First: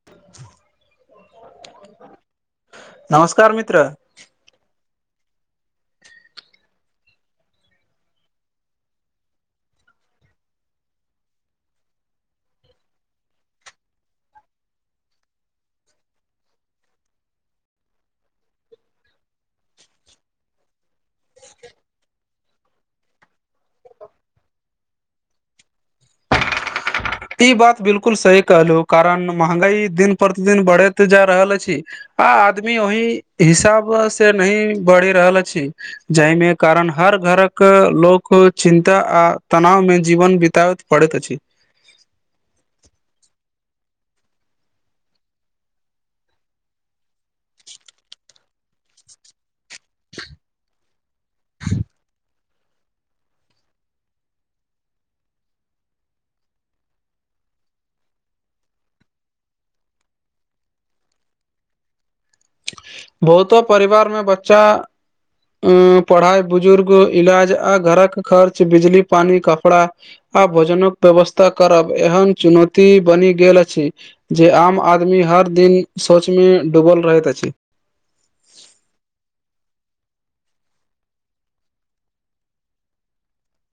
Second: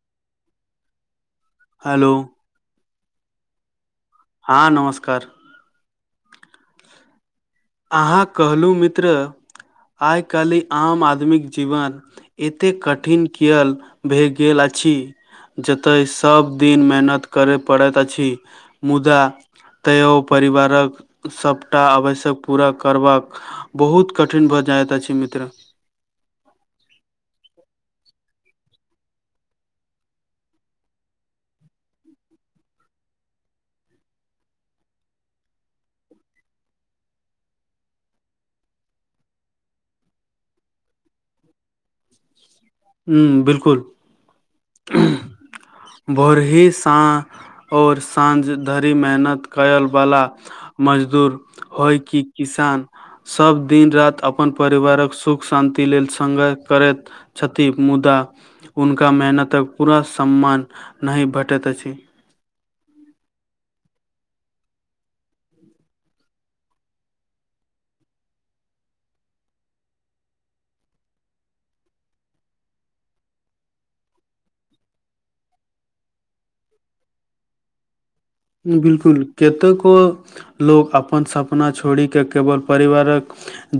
[inaudible] hello नमस्कार मित्र हँ नमस्कार अहाँ कहलहुँ मित्र आइ काल्हि आम आदमीक जीवन एतेक कठिन कयल भए गेल अछि जतय सबदिन मेहनत करय पड़ैत अछि मुदा तैयो परिवारक सभटा आवश्यक पूरा करबाक बहुत कठिन भऽ जाइत अछि मित्र ई बात बिलकुल सी कहलु कारण महंगाई दिन प्रतिदिन बढ़ैत जा रहल अछि आ आदमी ओहि हिसाब से नहि बढ़ि रहल अछि जाहि में कारण हर घरक लोक चिन्ता आ तनाव मे जीवन बीताब पढ़ैैत अछि हुँ बिलकुल भोरहि साँ ओर साँझ धरि मेहनत कयल वला मजदूर होय कि किसान सब दिन रात अपन परिवारक सुख शान्ति लेल संग्रह करैत छथि मुदा हुनका मेहनतक पूरा सम्मान नहि भेटैत अछि बहुतो परिवार में बच्चा अ पढ़ाई बुजुर्ग इलाज आ घरक खर्च बिजली पानी कपड़ा आ भोजनक व्यवस्था करब एहन चुनौती बनि गेल अछि जे आम आदमी हर दिन सोच में डूबल रहैत अछि बिलकुल कतेको लोक अपन सपना छोड़ि क केवल परिवारक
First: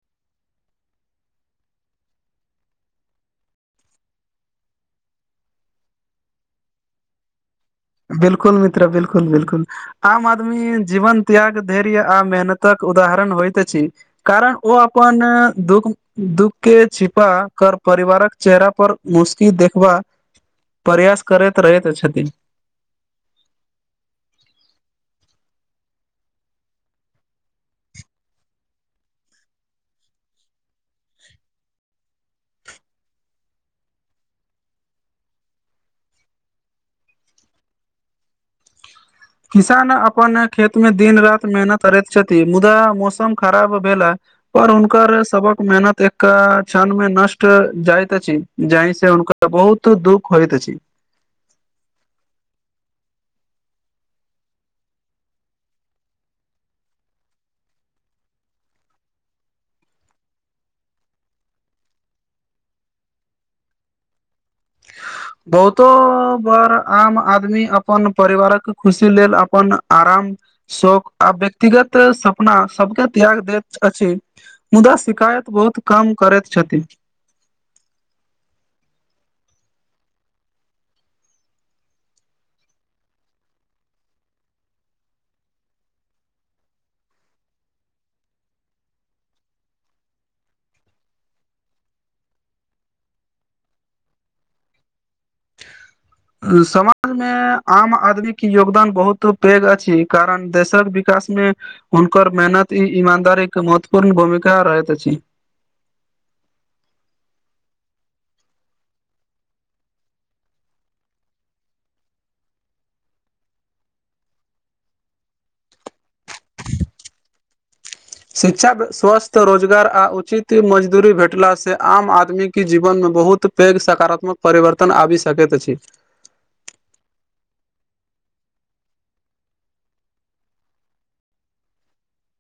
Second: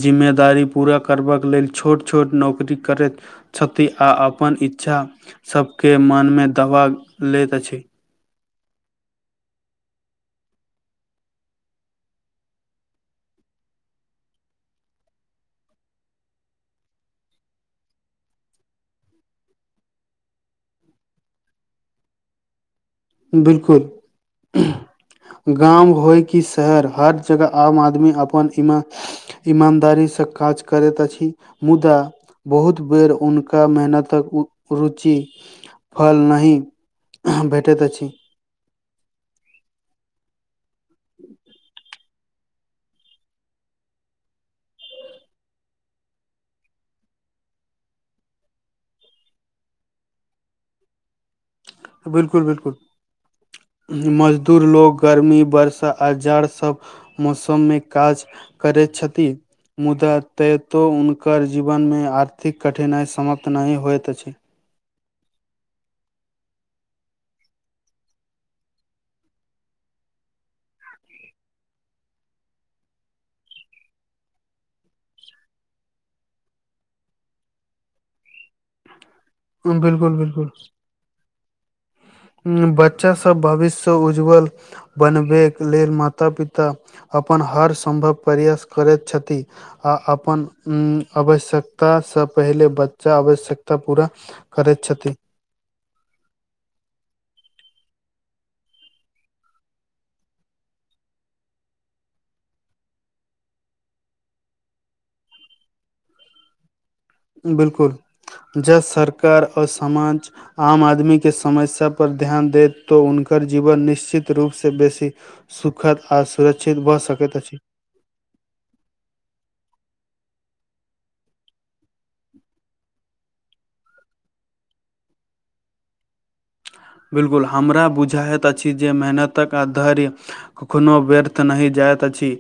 जिम्मेदारी पूरा करबाक लेल छोट छोट नौकरी करैत छति आ अपन इच्छासभके मनमे दबा लैत अछि बिलकुल मित्र बिलकुल बिलकुल आम आदमी जीवन त्याग धैर्य आ मेहनतक उदाहरण होइत अछि कारण ओ अपन दुःख दुःख के छिपा कर परिवारक चेहरा पर मुशकी देखबा प्रयास करैत रहैत छथि बिलकुल गाम होय कि शहर हर जगह आम आदमी अपन इममे ईमानदारीसँ काज करैत अछि मुदा बहुत बेर हुनका मेहनतक रुचि फल नहि भेटैत अछि किसान अपन खेत में दिन राति मेहनत करैत छथि मुदा मौसम खराब भेला पर हुनकर सबक मेहनत एक क्षण में नष्ट जाइत अछि जहि से हुनका तऽ बहुत दुःख होइत छी बिल्कुल बिलकुल मजदूर लोग गर्मी वर्षा आ जार सब मौसम में काज करैत छथि मुदा तयतो हुनकर जीवन में आर्थिक कठिनाई समाप्त नहि होइत अछि बहुतो बार आम आदमी अपन परिवारक खुशी लेल अपन आराम शौक आ व्यक्तिगत सपना सबके त्याग दैत अछि मुदा शिकायत बहुत कम करैत छथिन बिलकुल बिलकुल बच्चा सब भविष्य उज्जवल बनबैके लेल माता पिता अपन हर सम्भव प्रयास करैत छथि आ अपन आवश्यकतासँ पहिले बच्चा आवश्यकता पूरा करैत छथि समाज में आम आदमी के योगदान बहुत पैघ अछि कारण देशक विकास मे हुनकर मेहनत ई ईमानदारीक के महत्वपूर्ण भूमिका रहैत अछि बिल्कुल जब सरकार और समाज आम आदमी के समस्या पर ध्यान दे तो उनक जीवन निश्चित रूप से बेसी सुखद ओर सुरक्षित भऽ सकैत अछि शिक्षा स्वस्थ रोजगार आ उचित मजदूरी भेटलासँ आम आदमीके जीवन में बहुत पैघ सकारात्मक परिवर्तन आबि सकैत अछि बिल्कुल हमरा बुझाईत अछि जे मेहनतक आ धैर्य कखनो व्यर्थ नहि जाइत अछि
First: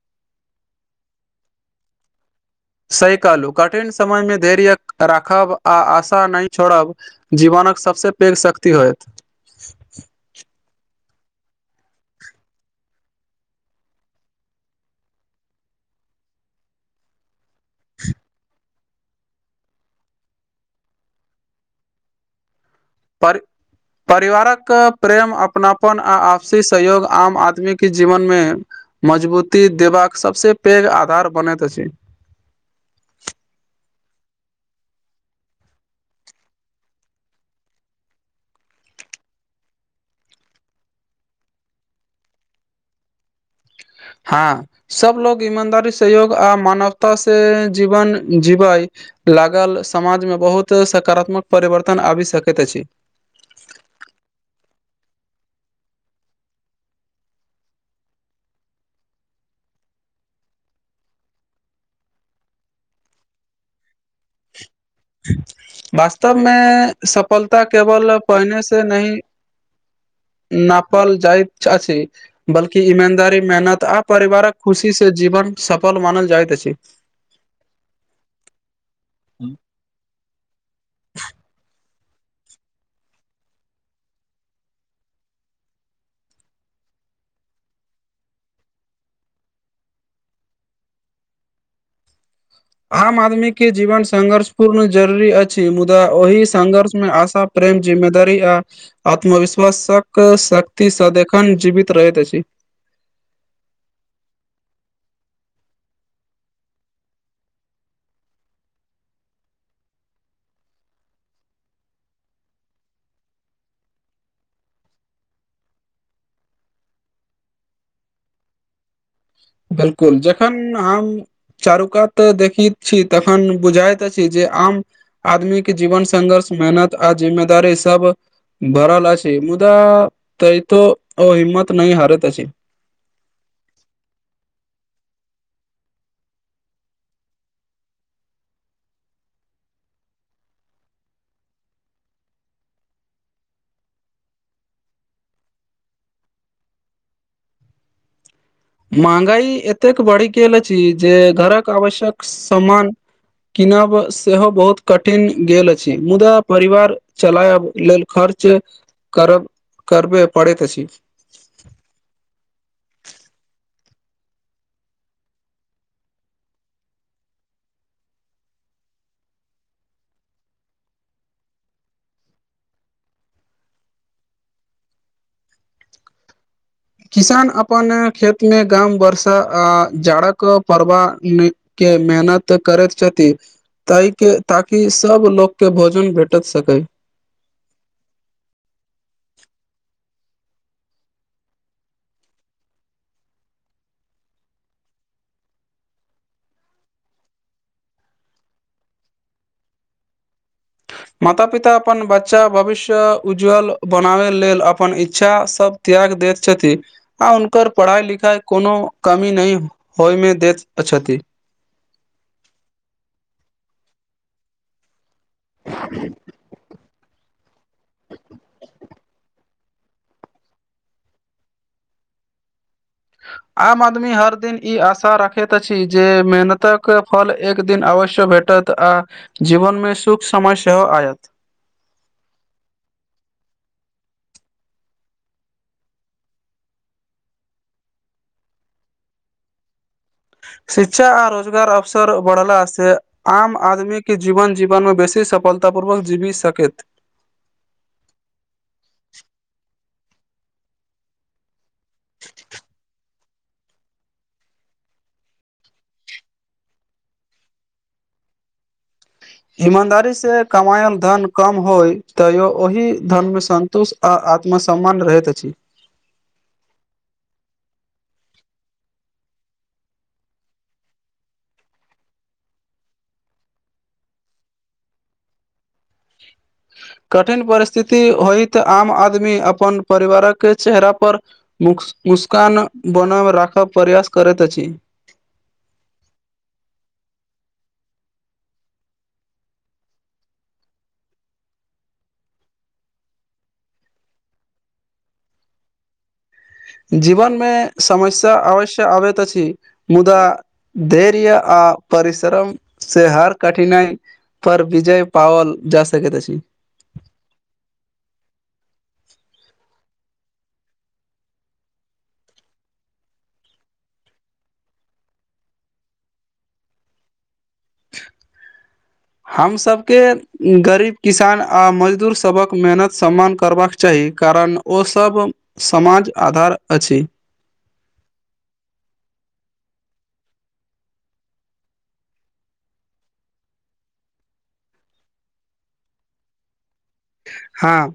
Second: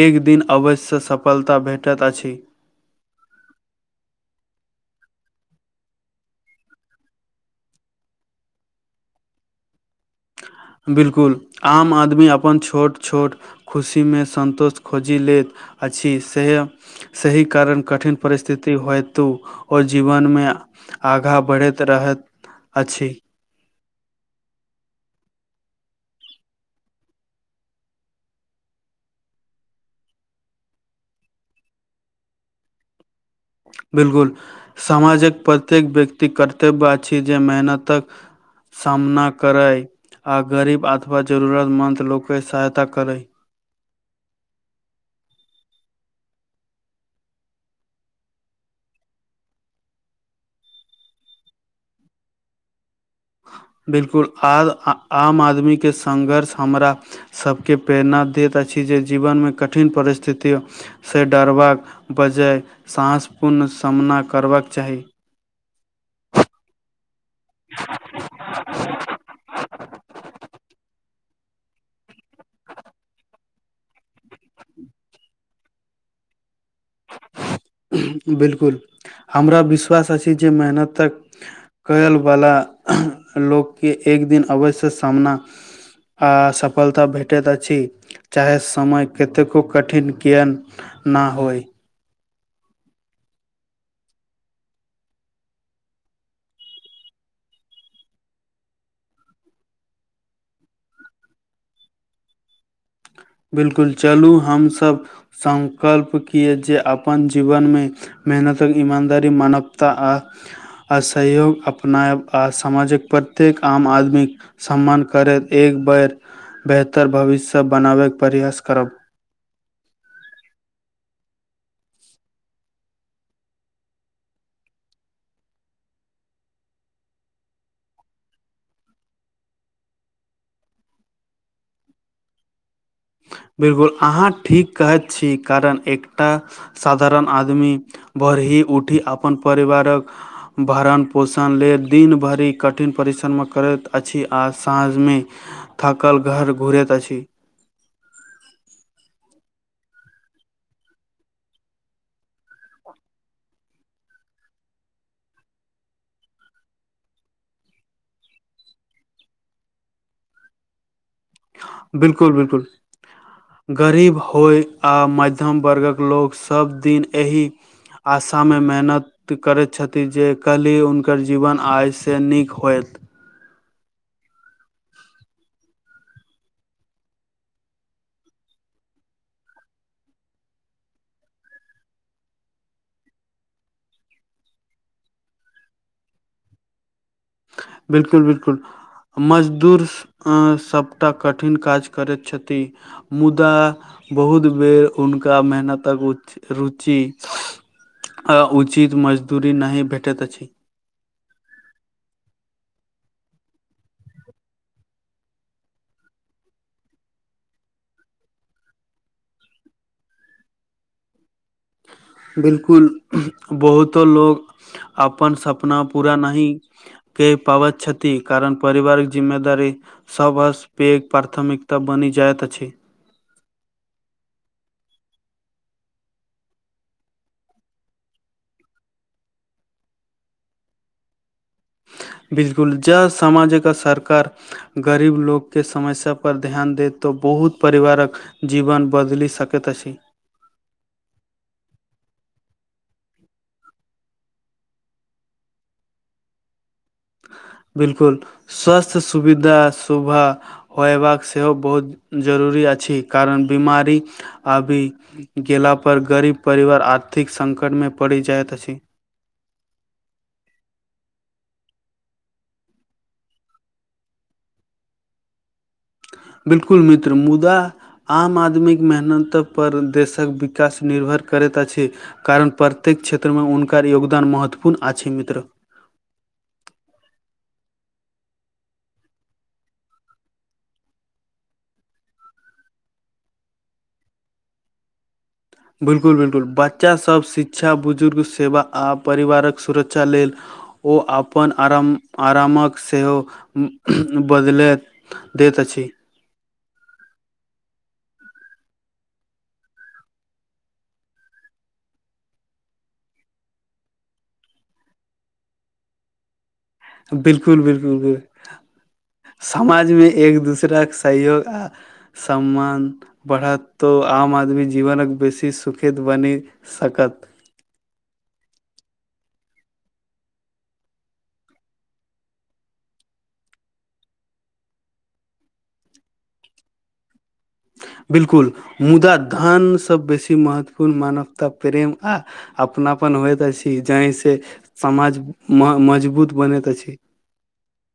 एक दिन अवश्यसँ सफलता भेटैत अछि सही कहलू कठिन समय में धैर्य राखब आ आशा नहि छोड़ब जीवनके सबसँ पैघ शक्ति होयत बिलकुल आम आदमी अपन छोट छोट खुशी में सन्तोष खोजि लैत अछि से सही कारण कठिन परिस्थिति हेतु ओ जीवन में आगाँ बढ़ैत रहैत अछि पर परिवारक प्रेम अपनापन आ आपसी सहयोग आम आदमी के जीवन में मजबूती देबाक सभसँ पैघ आधार बनैत अछि बिलकुल समाजक प्रत्येक व्यक्ति कर्तव्य अछि जे मेहनतक सामना करय आ गरीब अथवा जरूरतमन्द लोकके सहायता करय हँ सब लोग ईमानदारी सहयोग आ मानवता से जीवन जीवय लागल समाज में बहुत सकारात्मक परिवर्तन आबि सकैत अछि बिलकुल आज आम आदमीके सघर्ष हमरा सभके प्रेरणा दैत अछि जे जीवनमे कठिन परिस्थिति से डरबाक बजाय सासपूर्ण सामना करबाक चाही वास्तवमें सफलता केवल पहिने से नहि नेपाल जाइत अछि बल्कि ईमानदारी मेहनत आ परिवारक खुशी से जीवन सफल मानल जाइत अछि बिलकुल हमरा विश्वास अछि जे मेहनत तक कयलवला लोकके एक दिन अवयसँ सामना आ सफलता भेटैत अछि चाहे समय कतेको कठिन किएक नहि होय आम आदमीे के जीवन संघर्ष पूर्ण जरूरी अछि मुदा ओहि संघर्ष में आशा प्रेम जिम्मेदारी आ आत्मविश्वासक शक्ति स देखन जीवित रहैत अछि बिल्कुल चलू हमसभ सङकल्प किए जे अपन जीवन में मेहनतक इानदारी मानवता आ अ सहयोग अपनायब आ समाजक प्रत्येक आम आदमी सम्मान करैत एक बेर बेहतर भविष्य बनाबैके प्रयास करब बिल्कुल जेखन हम चारुकात देखित छी तन बुझाइत छी जे आम आदमीे जीवन संघर्ष मेहनत आर जिम्मेदारी सब भराल छै मुदा त तो ओ हिम्मत नहि हारैत अछि बिल्कुल अहाँ ठीक कहैत छी कारण एकटा साधारण आदमी भर ही उठी अपन परिवारक भरण पोषण लेल दिन भरि कठिन परिश्रममे करैत अछि आ साँझ में थाकल घर घुरैत अछी महंगाई एतेक बढ़ गेल अछि जे घरक आवश्यक सम्मान किनब सेहो बहुत कठिन गेल अछि मुदा परिवार चलायब लेल खर्च करब करबे पड़ैत अछि बिल्कुल बिलकुल गरीब होय आ मध्यम वर्गक लोक सभदिन ए आशा में मेहनत त करैत छथिन जे कहली हुनकर जीवन आईसँ नीक होयत किसान अपन खेत में गाम वरसा आ जाड़क पड़बा ई नहि के मेहनत करत छथि ताहि के ताकि सब लग के भोजन भेटत सकै बिलकुल बिलकुल मजदूर सभटा कठिन काज करैत छथि मुदा बहुत बेर हुनका मेहनतक र रुचि आ उचित मजदूरी नहि भेटैत अछि माता पिता अपन बच्चा भविष्य उज्ज्वल बनाबय लेल अपन इच्छास सब त्याग द छथि आ हुनकर पढ़ाइ लिखाइ कोनो कमी नहि होइमे दैत छथि बिलकुल बहुतो लोग अपन सपना पूरा नहीं कऽ पाब छती कारण परिवारिक जिम्मेदारी सभसँ पैघ प्राथमिकता बनि जाइत अछि आम आदमी हर दिन ई आशा राखैत अछि जे मेहनतक फल एक दिन अवश्य भेटै टत आ जीवन मे सुख समय सेहो आयत बिलकुल जा समाजक सरकार गरीब लोकके समस्यापर ध्यान दत तऽ बहुत परिवारक जीवन बदलि सकैत अछि शिक्षा आ रोजगार अवसर बढ़लास से आम आदमी के जीवन जीवन में बेसी सफलता पूर्वक जीवी सकैत बिल्कुल स्वास्थ सुविधा सुभा होयबाक सेहो बहुत जरूरी अछि कारण बिमारी अभी गेला पर गरीब परिवार आर्थिक संकट मे पड़ि जाइत अछि ईमानदारी से कमायल धन कम होय तैयो ओहि धन में संन्तुष्ट आ आत्म समम्मान रहैत अछि बिल्कुल मित्र मुदा आम आदमीक मेहनतपर देशक विकास निर्भर करैत अछि कारण प्रत्येक क्षेत्रमें हुनकर योगदान महत्वपूर्ण अछि मित्र कठिन परिस्थिति होइत आम आदमी अपन परिवारक चेहरा पर मुक मुस्कान बनब राखब प्रयास करैत अछि बिल्कुल बिल्कुल बच्चासब शिक्षा बुजुर्ग सेवा आ परिवारक सुरक्षा लेल ओ आपन आराम आरामक सेहो बदलैत देत अछि जीवन में समस्या अवश्य आबैत अछि मुदा धैर्य आ परिश्रम से हर कठिनाइ पर विजय पओल जा सकेै अछि बिल्कुल बिल्कुल बि समाज में एक दूसराके सहयोग आ सम्मान बढ़त तो आम आदमी जीवनक बेसी सुखेद बनी सकत हमसभके गरीब किसान आ मजदूर सबक मेहनत सम्मान करबाक चाही कारण ओसभ समाज आधार अछि बिल्कुल मुदा धान सब बेसी महत्वपूर्ण मानवता प्रेम आ अपनापन होइत अछि जहिसँ समाज मजबूत बनैत अछि हँ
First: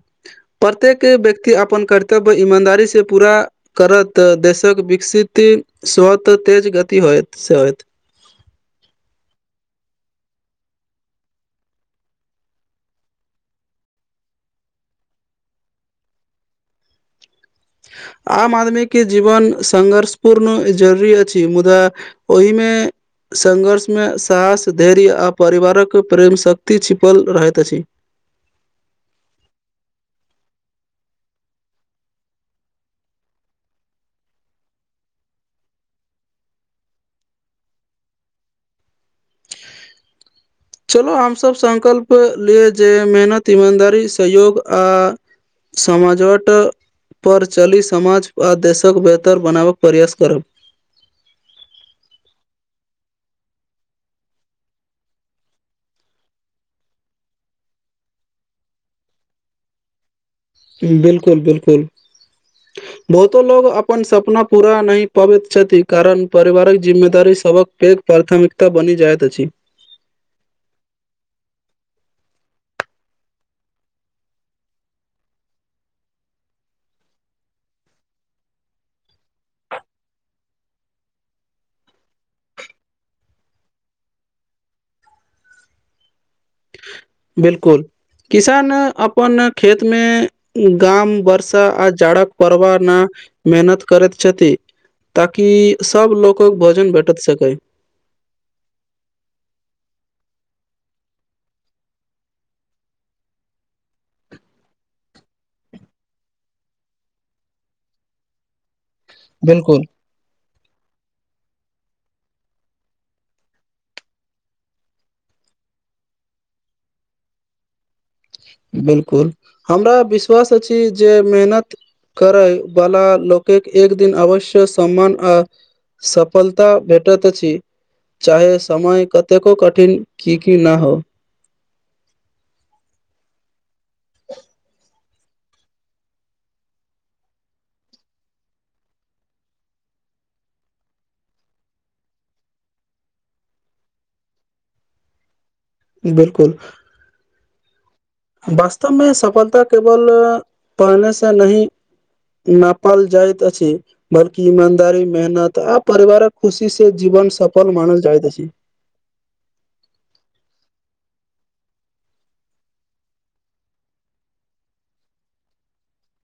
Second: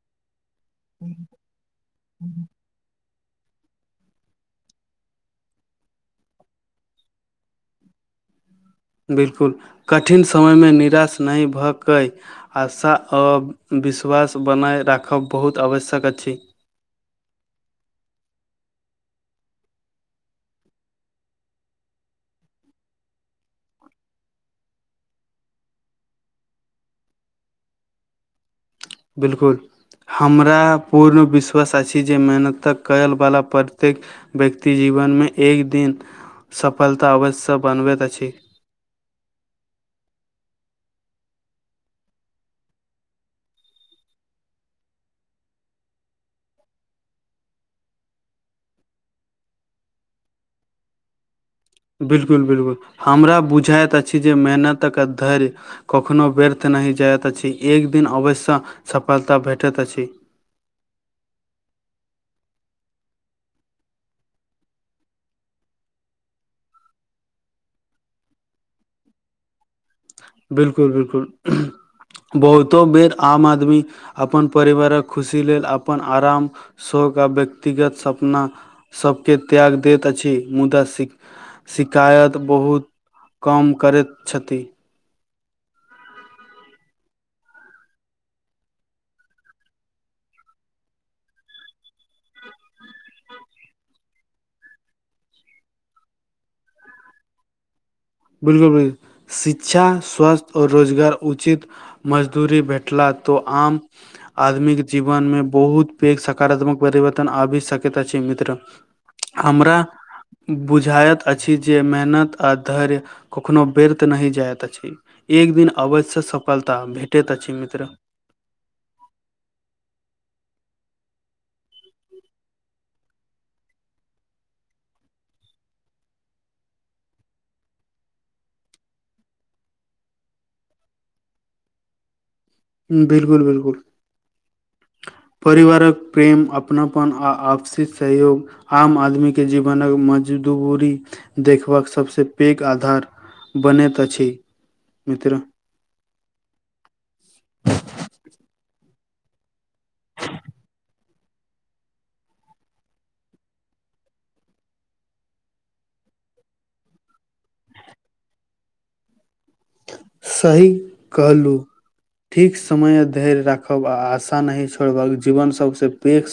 प्रत्येक व्यक्ति अपन कर्तव्य ईमानदारी से पूरा करत देशक विकसित स्वतः तेज गति होएत से होयत बिल्कुल कठिन समयमे निराश नहि भऽ कय आशा आ विश्वास बनाय राखब बहुत आवश्यक अछि आम आदमी के जीवन संघर्ष पूर्ण जरुररी अछि मुदा ओहिमे संघर्ष में साहस धैर्य आ परिवारक प्रेमशक्ति छिपल रहैत अछि बिल्कुल हमरा पूर्ण विश्वास अछि जे मेहनतक कयलवला प्रत्येक व्यक्ति जीवनमे एक दिन सफलता अवश्य बनबैत अछि चलो हमसभ संकल्प लिय जे मेहनत ईमानदारी सहयोग आ समाजट पर चलि समाज आ देशक बेहतर बनाबक प्रयास करब बिल्कुल बिल्कुल हमरा बुझाइत अछि जे मेहनतक धैर कखनो व्यर्थ नहि जाइत अछि एक दिन आवश्य सफलता भेटैत अछि हम बिल्कुल बिल्कुल [inaudible] बहुतो लोग अपन सपना पूरा नहि पबैत छथि कारण पारिवारिक जिम्मेदारी सभक पैघ प्राथमिकता बनी जाइत अछि बिल्कुल बिल्कुल बहुतो बेर आम आदमी अपन परिवारक खुशी लेल अपन आराम शोक आ व्यक्तिगत सपना सबके त्याग दैत अछि मुदा शि शिकायत बहुत कम करैत छथि बिलकुल किसान अपन खेतमे गाम वर्षा आ जाड़क पडबा न मेहनत करैत छथि ताकि सभ लोक भोजन भेटत सकै बिलकुल ब शिक्षा स्वास्थ्य और रोजगार उचित मजदूरी भेटला तो आम आदमीके जीवन मे बहुत पैघ सकारात्मक परिवर्तन आबि सकैत अछि मित्र बिलकुल हमरा बुझाइत अछि जे मेहनत आ धैर्य कखनो बेर्थ नहि जाइत अछि एक दिन अबैत्यसँ सफलता भेटैत अछि मित्र बिल्कुल हमरा विश्वास अछि जे मेहनत करै बला लोकके एक दिन अवश्य सम्मान आ सफलता भेटत अछि चाहे समय कतेको कठिन किकि न हो हम बिल्कुल बिल्कुल परिवारक प्रेम अपनापन आ आपसी सहयोग आम आदमीके जीवनक मजदूरी देखबाक सभसँ पैघ आधार बनैत अछि मित्र बिलकुल वास्तवमे सफलता केवल पढ़ने से नहि नापल जाइत अछि बल्कि ईमानदारी मेहनत आ परिवारक खुशी से जीवन सफल मानल जाइत अछि सही कहलु ठीक समय आ धैर्य राखब आ आशा नी छोड़बक जीवन सबसँ प